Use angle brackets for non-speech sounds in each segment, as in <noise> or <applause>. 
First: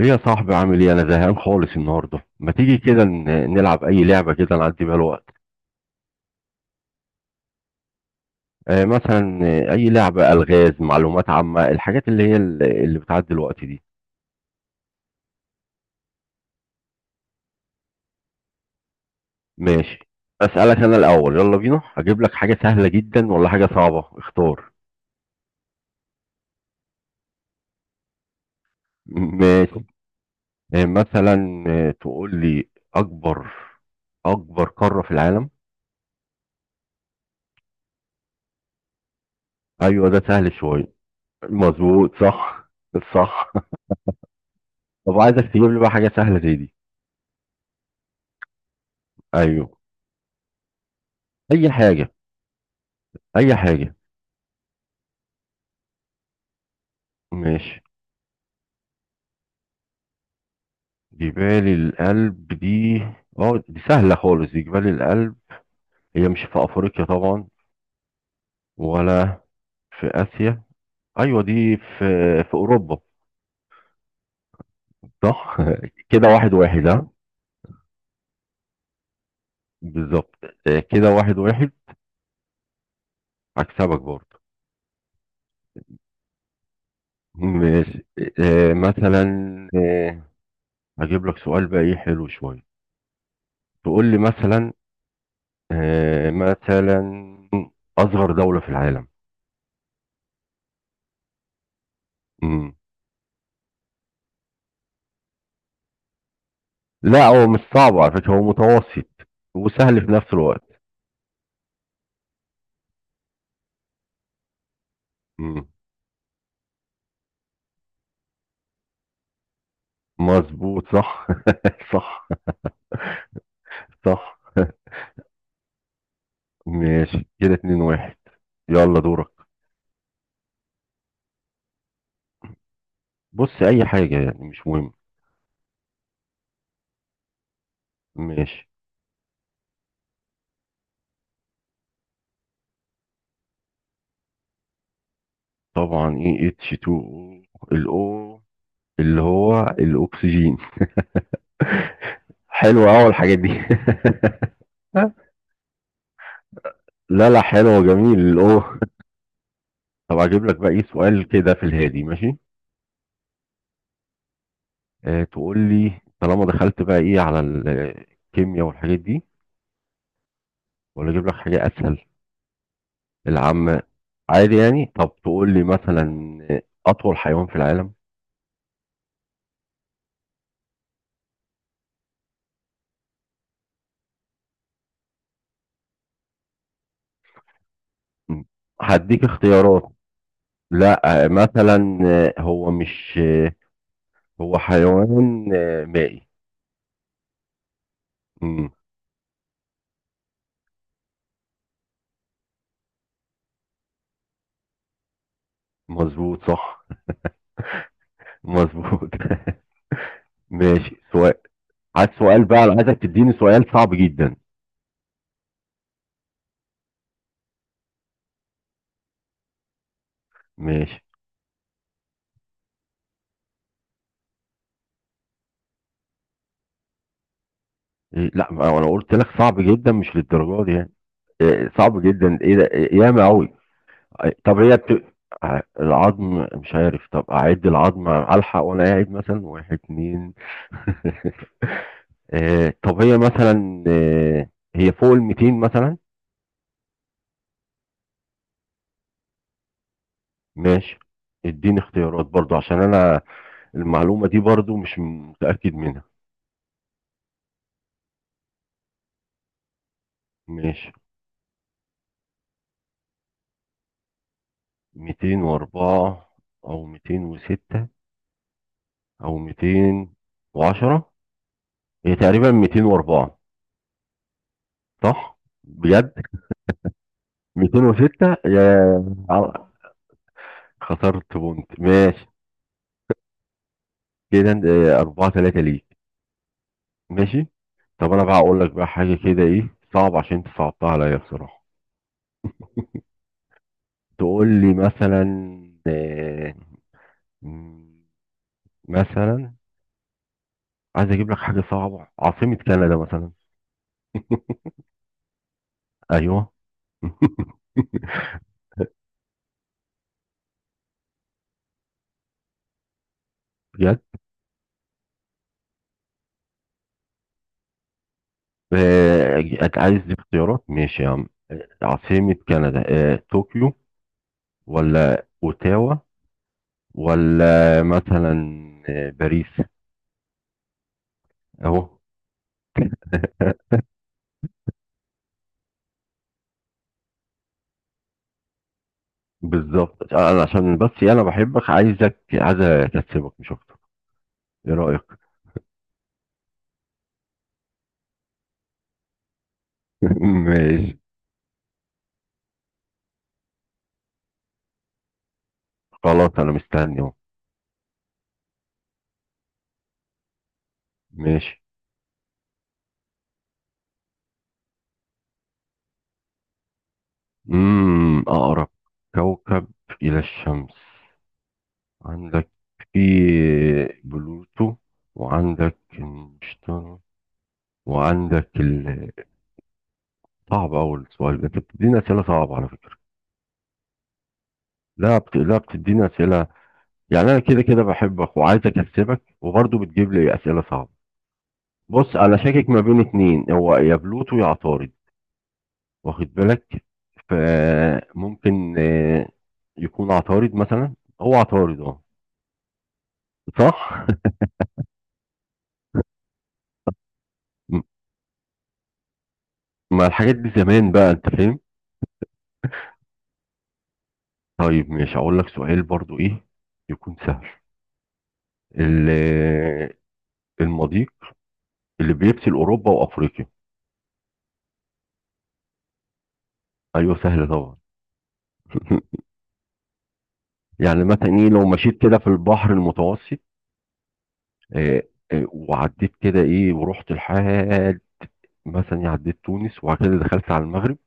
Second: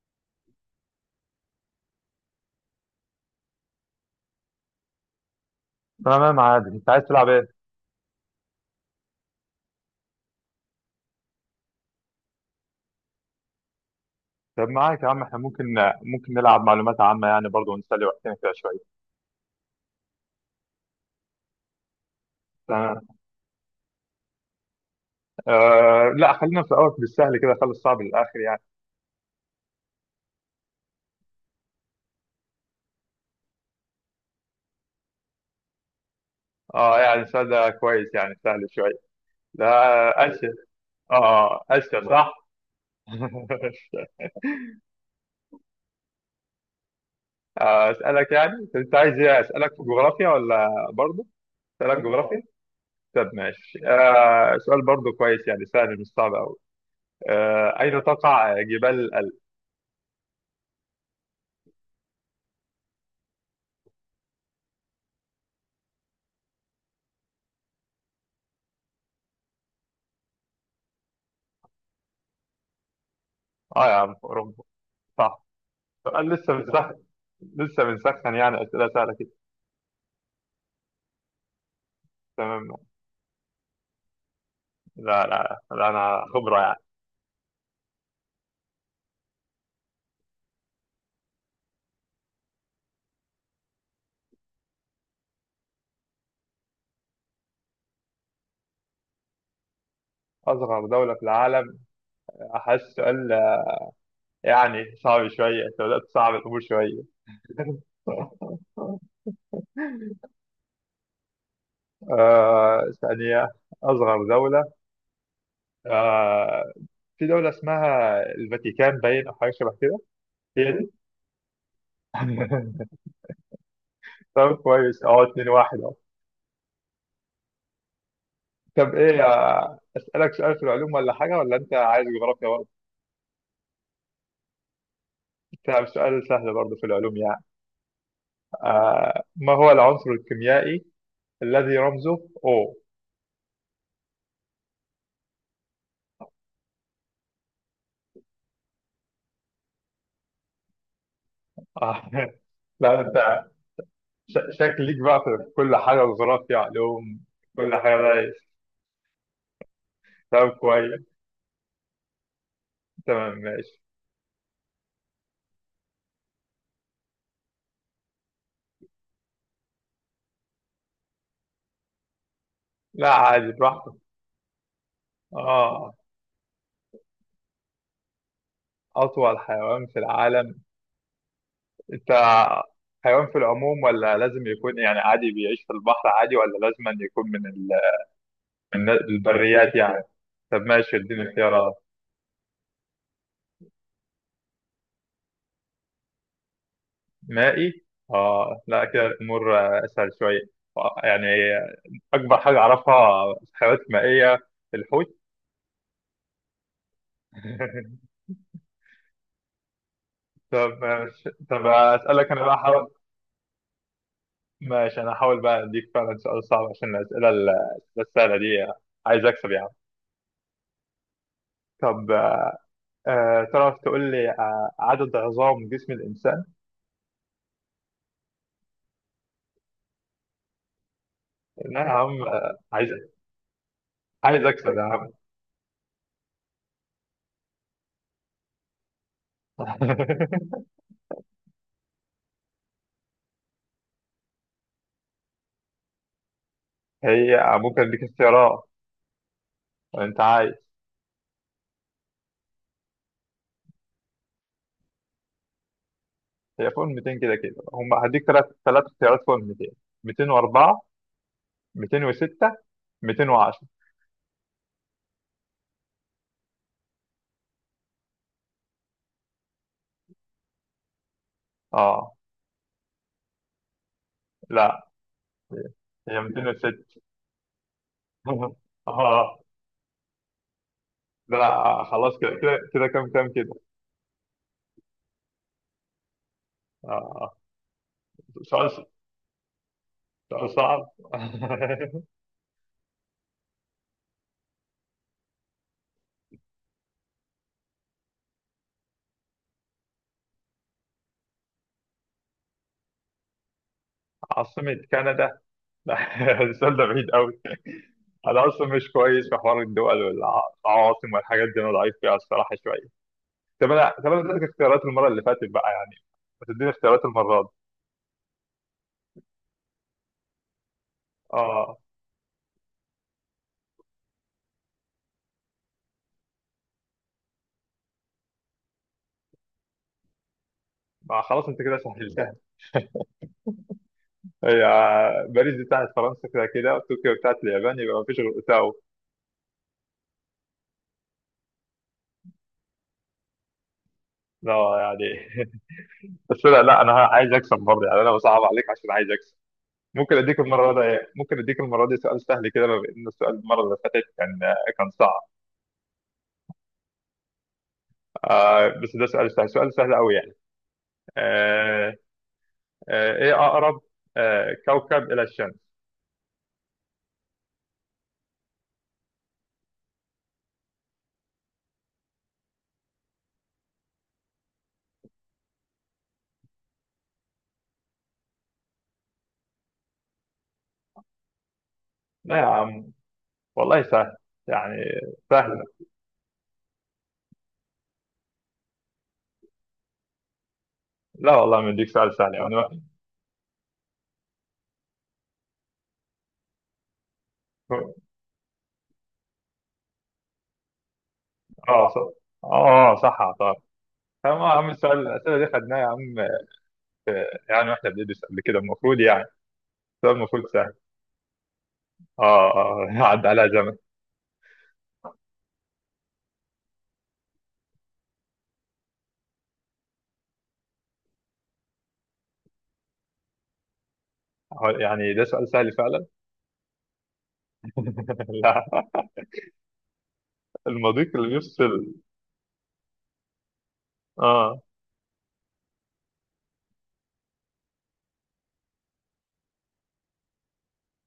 ايه يا صاحبي، عامل ايه؟ انا زهقان خالص النهارده. ما تيجي كده نلعب اي لعبه كده نعدي بيها الوقت. تمام عادي انت عايز تلعب ايه؟ مثلا، اي لعبه الغاز، معلومات عامه، الحاجات اللي هي اللي بتعدي الوقت دي. طب معاك يا عم احنا ممكن نلعب معلومات عامة يعني برضه ونسلي وقتنا كده شوية. ماشي. اسالك انا الاول، يلا بينا. هجيب لك حاجه سهله تمام. جدا ولا حاجه صعبه؟ اختار. لا خلينا في الأول بالسهل كده خلي الصعب للآخر يعني. ماشي. مثلا، تقول لي اكبر اكبر قاره في العالم؟ اه يعني السؤال ده كويس يعني سهل شوية. ايوه، ده لا سهل أسئلة. شويه. اه أسئلة مظبوط، صح؟ صح. صح. <laughs> <laughs> طب عايزك تجيب لي بقى حاجه سهله زي دي. أسألك يعني، طب انت عايز ايه أسألك ايوه، في جغرافيا ولا برضه؟ اي أسألك حاجه. جغرافيا؟ طب اي ماشي، حاجة. سؤال برضه كويس يعني، سهل مش صعب أوي. ماشي. أين تقع جبال الألب؟ جبال الألب دي... اه دي سهلة خالص، دي جبال الألب. هي مش في افريقيا طبعا، ولا في اسيا. ايوه دي في اوروبا. اه يا عم أوروبا، صح. صح. <laughs> سؤال كده لسه واحد واحد، بنسخن، ها. يعني أسئلة سهلة كده. بالظبط. كده واحد واحد. تمام. هكسبك برضه. لا لا لا، أنا خبرة يعني. ماشي. مثلا، آه، هجيب لك سؤال بقى ايه حلو شوية. تقول لي مثلا، مثلا، اصغر دولة في العالم. أصغر دولة في العالم. أحس سؤال يعني صعب شوية، أنت بدأت تصعب الأمور شوية. لا، هو مش <laughs> صعب على فكرة، هو متوسط وسهل في نفس الوقت. ثانية. أصغر دولة. مم. آه في دولة اسمها الفاتيكان باين أو حاجة شبه كده. هي مظبوط، دي. صح. <laughs> صح. <laughs> صح. طب كويس، 2 واحد أهو. ماشي، كده اتنين واحد. طب يلا إيه، دورك. أسألك سؤال في العلوم ولا حاجة ولا أنت عايز جغرافيا برضه؟ بص، اي حاجة يعني مش مهم. طب سؤال سهل برضه في العلوم يعني. ماشي. ما هو العنصر الكيميائي الذي رمزه O؟ طبعا ايه، اتش 2 او، الاو اللي هو الاكسجين. <laughs> آه <laughs> حلوة لا اهو الحاجات انت دي. شكلك بقى <laughs> في كل حاجة، جغرافيا، علوم. لا لا، كل حلوة. حاجة جميل دايس. الاو. طب اجيب طب لك بقى ايه كويس سؤال كده في الهادي، ماشي. تمام ماشي. تقول لي، طالما دخلت بقى ايه على الكيمياء والحاجات دي، ولا اجيب لك حاجه اسهل؟ لا عادي العامه براحتك. عادي يعني. طب تقول لي اه مثلا، اطول حيوان في العالم. أطول حيوان في العالم. انت حيوان في العموم، ولا لازم يكون يعني عادي بيعيش في البحر عادي، ولا لازم أن يكون م. من هديك البريات اختيارات. يعني؟ طب ماشي اديني لا، اختيارات. مثلا، هو مش... هو حيوان مائي. مائي. اه م. لا كده الأمور أسهل شوية. يعني اكبر حاجه اعرفها في الحيوانات المائيه، الحوت. مظبوط، صح. <laughs> مظبوط. <laughs> طب ماشي، ماشي. سؤال. طب عايز اسالك انا سؤال بقى، بقى، حاول. عايزك تديني سؤال صعب جدا. ماشي انا هحاول بقى اديك فعلا سؤال صعب عشان الاسئله السهله دي. عايز اكسب يعني. ماشي. طب تعرف تقول لي عدد عظام جسم الانسان؟ لا، ما انا قلت لك صعب جدا مش للدرجه دي يعني. لا يا صعب عم، جدا ايه ده؟ عايز ياما قوي. عايز طب اكسب هي يا عم. العظم مش عارف. طب اعد العظم الحق وانا قاعد، مثلا واحد اتنين. <laughs> <laughs> طب هي مثلا، هي فوق ال 200 مثلا. هي ممكن اديك اختيارات؟ انت عايز. ماشي، اديني اختيارات برضو عشان انا المعلومة دي برضو مش متأكد منها. هي فوق ال 200 كده كده، هديك ثلاث اختيارات فوق ال 200: 204، ماشي. 206، 210. 204 او 206 او 210. اه هي تقريبا 204. لا، صح؟ بجد؟ هي 206. 206 <laughs> يا... اه خسرت ده بونت. انا خلاص ماشي كده كده كده، كام كده. كده. أربعة تلاتة ليك. آه. ماشي. طب أنا بقى أقول لك سؤال بقى حاجة كده إيه صعب، عشان أنت سؤال صعب. صعبتها عليا بصراحة. <laughs> تقول لي مثلا، آه، م- مثلا، عايز أجيب لك حاجة صعبة، عاصمة كندا مثلا. عاصمة كندا. لا، <laughs> أيوه. السؤال ده بعيد قوي. <laughs> انا اصلا مش كويس في حوار الدول والعواصم والحاجات دي، انا ضعيف فيها الصراحه شويه. طب انا بجد؟ طب انا اديتك اختيارات المره اللي فاتت بقى يعني. ما تديني اختيارات المره دي. آه، أنت عايز اختيارات؟ ماشي يا عم. اه عاصمة كندا، طوكيو، ولا أوتاوا، ولا مثلا باريس. ما خلاص انت كده أهو. سهلتها. <laughs> هي باريس دي بتاعت فرنسا كده كده، وطوكيو بتاعت اليابان، يبقى ما فيش غير اوتاوا. بالظبط، انا عشان بس انا بحبك، عايزك... عايز اكسبك مش اكتر. لا ايه رايك؟ يعني، بس لا لا انا عايز اكسب برضه يعني، انا بصعب عليك عشان عايز اكسب. ممكن <laughs> اديك المره دي ماشي. إيه؟ ممكن اديك المره دي سؤال سهل كده، بما ان السؤال المره اللي فاتت كان صعب. خلاص انا مستني اهو. بس ده سؤال سهل، سؤال سهل قوي يعني. ماشي. آه ايه اقرب كوكب الى الشمس؟ اقرب كوكب الى الشمس، عندك في بلوتو، وعندك المشتري، وعندك صعب اول سؤال ده، انت بتديني اسئله لا يا صعبه على فكره. عم والله سهل يعني، لا سهل. بتديني اسئله يعني. انا كده كده بحبك وعايز اكسبك، وبرضه بتجيب لي اسئله صعبه. لا والله ما اديك سؤال بص، سهل انا شاكك يعني. ما بين اتنين، هو يا بلوتو يا عطارد، واخد بالك؟ فممكن يكون عطارد مثلا. هو عطارد، اه اه. صح. اه صح صح. فما يا عم، الاسئله دي خدناها يا عم، يعني واحنا <laughs> بندرس قبل كده المفروض يعني. ما السؤال الحاجات المفروض دي سهل. زمان بقى، انت فاهم. اه اه <laughs> عدى عليها زمن. طيب، ماشي. هقول لك سؤال برضو ايه يكون سهل. ال- آه، المضيق اللي بيفصل اوروبا وافريقيا. هو يعني ده سؤال سهل فعلا. ايوه، سهل طبعا. <laughs> لا. <laughs> يعني المضيق اللي مثلا ايه، لو بيفصل. مشيت كده في البحر المتوسط، اه آه، وعديت كده ايه ورحت لحد مثلا، عديت تونس وبعد كده دخلت على المغرب،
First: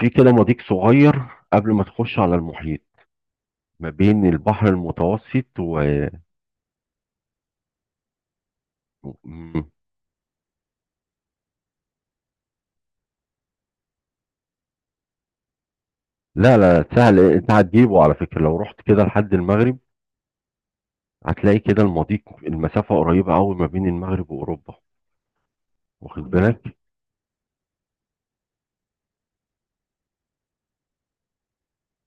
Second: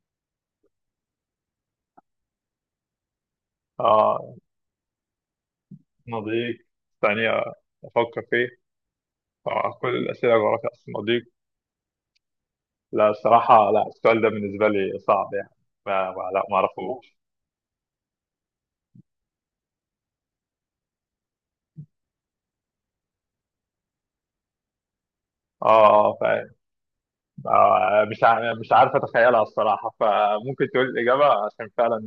في كده مضيق صغير قبل ما تخش على المحيط، ما بين اه البحر المتوسط و... مضيق، ثانية أفكر فيه. مم. كل الأسئلة جغرافيا، أصل المضيق. لا الصراحة، لا، السؤال ده بالنسبة لي صعب يعني. لا ما لا لا، أعرفوش. سهل، انت هتجيبه على فكرة. لو رحت كده لحد المغرب، هتلاقي كده المضيق، المسافة قريبة قوي ما بين المغرب وأوروبا، اه واخد فاهم. بالك؟ مش عارف أتخيلها الصراحة، فممكن تقول الإجابة عشان فعلا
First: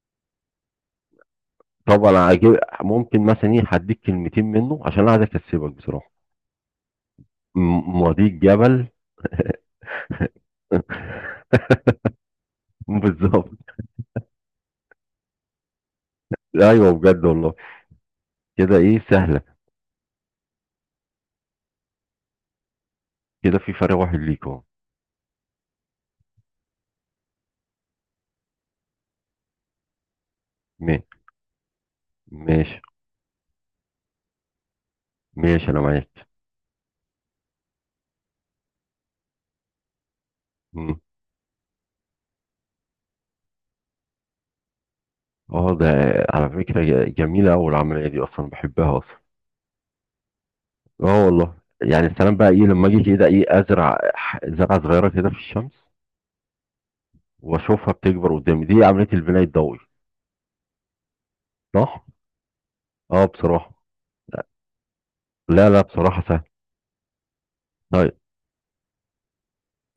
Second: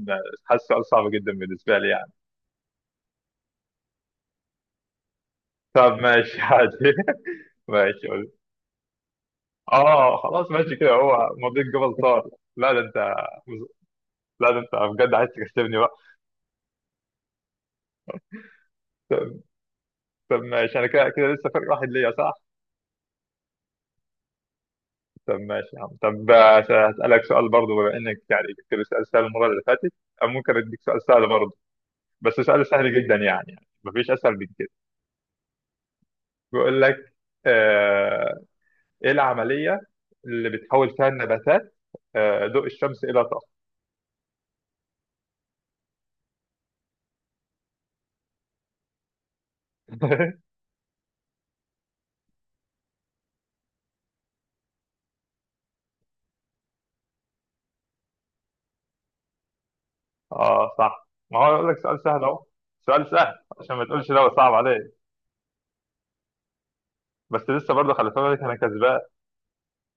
حاسس السؤال صعب جدا بالنسبة لي يعني. طبعا هجيب، ممكن مثلا ايه هديك كلمتين منه، عشان انا عايز اكسبك طب بصراحة. ماشي عادي. <laughs> ماشي قول. مضيق جبل... اه خلاص ماشي كده، هو مضيق جبل طارق. لا ده أنت. <laughs> بالظبط. لا ده انت بجد عايز تكسبني بقى. ايوه، بجد والله. كده ايه، طب سهلة. طب ماشي، انا كده كده لسه فرق واحد ليا صح؟ كده في فرق واحد ليك اهو. طب ماشي يا عم، طب هسألك سؤال برضه بما انك يعني جبت لي سؤال سهل المرة اللي فاتت. أو ممكن اديك سؤال ما- سهل برضه، بس سؤال ماشي. سهل جدا يعني، مفيش اسهل من كده. ماشي، انا معاك. بيقول لك آه ايه العملية اللي بتحول فيها النباتات ضوء الشمس الى طاقة؟ اه، ده على فكرة جميلة أوي العملية دي، أصلا بحبها أصلا. <laughs> اه والله يعني، السلام بقى إيه، لما أجي كده إيه أزرع زرعة صغيرة كده في الشمس، وأشوفها بتكبر قدامي، دي عملية البناء الضوئي. اه صح، ما هو اقول لك سؤال صح؟ سهل اهو. سؤال اه سهل عشان بصراحة، ما تقولش لا هو صعب عليك. لا لا، بصراحة سهل. بس لسه برضه خلي طيب. بالك، انا كسبان.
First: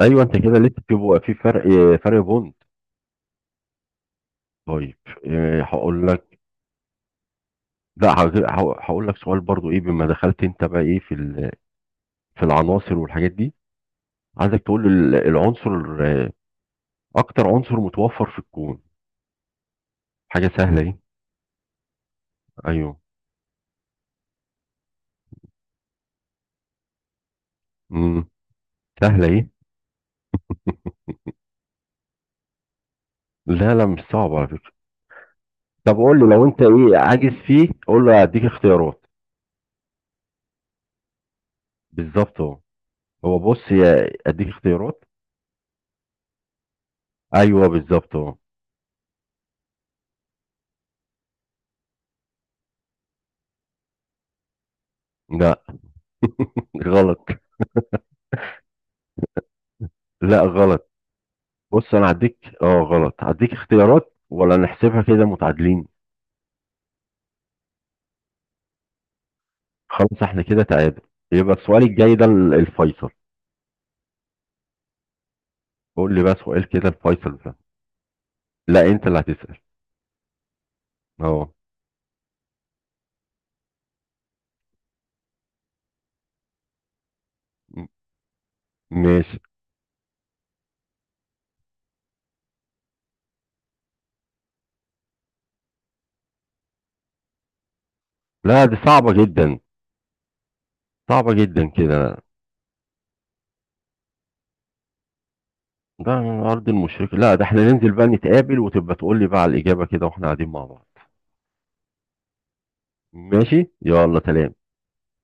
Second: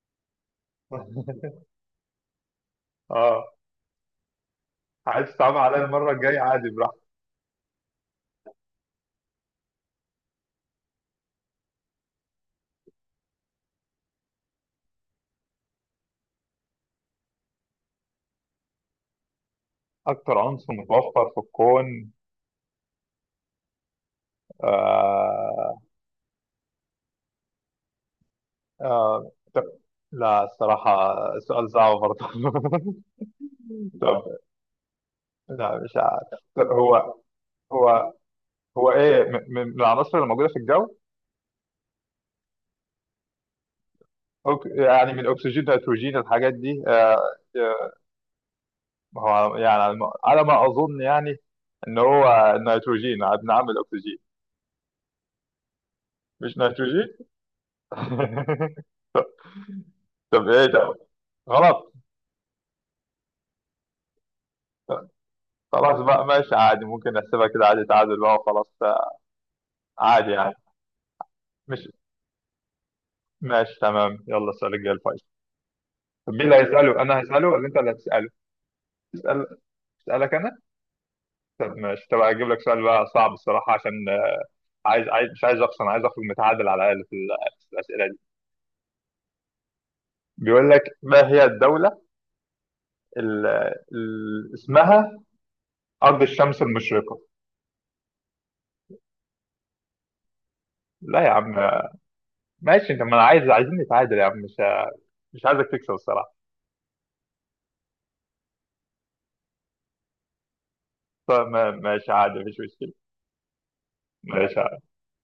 أيوه، أنت كده لسه بيبقى في فرق. <laughs> فرق بوند. اه طيب. عايز تتعامل عليا هقول المرة لك... الجاية عادي، براحتك. لا، هقول لك سؤال برضو إيه، بما دخلت أنت بقى إيه في في العناصر والحاجات دي. عايزك تقول لي العنصر أكتر عنصر متوفر في الكون. أكتر حاجة عنصر سهلة دي. متوفر في الكون. أيوه. آه امم سهلة ايه. طب. لا <laughs> الصراحة سؤال صعب برضه. لا لا، <laughs> مش طب، صعب على فكرة. لا مش طب قول له، عارف. لو انت طب ايه عاجز فيه قول هو له هديك هو اختيارات. إيه، من العناصر اللي موجودة في الجو. بالظبط اهو. هو بص يا، اديك اختيارات. يعني من الأكسجين، الهيدروجين، الحاجات دي. ايوه، آه، بالظبط اهو. هو يعني على ما أظن يعني، إن هو النيتروجين. بنعمل أكسجين. لا، مش نيتروجين. غلط. <laughs> لا طب إيه غلط. ده، غلط. بص، انا هديك اه غلط، هديك اختيارات ولا نحسبها كده متعادلين؟ خلاص بقى ماشي عادي، ممكن نحسبها كده عادي، تعادل بقى وخلاص. خلاص، عادي احنا يعني. كده تعادل. يبقى السؤال مش الجاي ده الفيصل. ماشي تمام. يلا السؤال الجاي الفايز. قول لي طب بقى مين اللي سؤال كده، هيسأله، أنا الفيصل هسأله ده. ولا أنت اللي هتسأله؟ لا، انت اللي اسأل هتسأل. اسألك أنا؟ اه. طب ماشي، طب هجيب لك سؤال بقى صعب الصراحة، عشان عايز، مش عايز أخسر، أنا عايز أخرج متعادل على الأقل في م- الأسئلة دي. ماشي. بيقول لك ما هي الدولة اللي اسمها أرض الشمس المشرقة؟ لا دي صعبة جدا، لا يا صعبة عم. جدا كده. ماشي أنت، ما أنا عايزين نتعادل يا عم، مش عايزك تكسب ده على الصراحة. أرض المشركة، لا ده احنا ننزل بقى نتقابل وتبقى تقول لي بقى على الإجابة كده واحنا قاعدين مع بعض. طب ماشي عادي مفيش مشكلة. ماشي، يلا سلام. ماشي.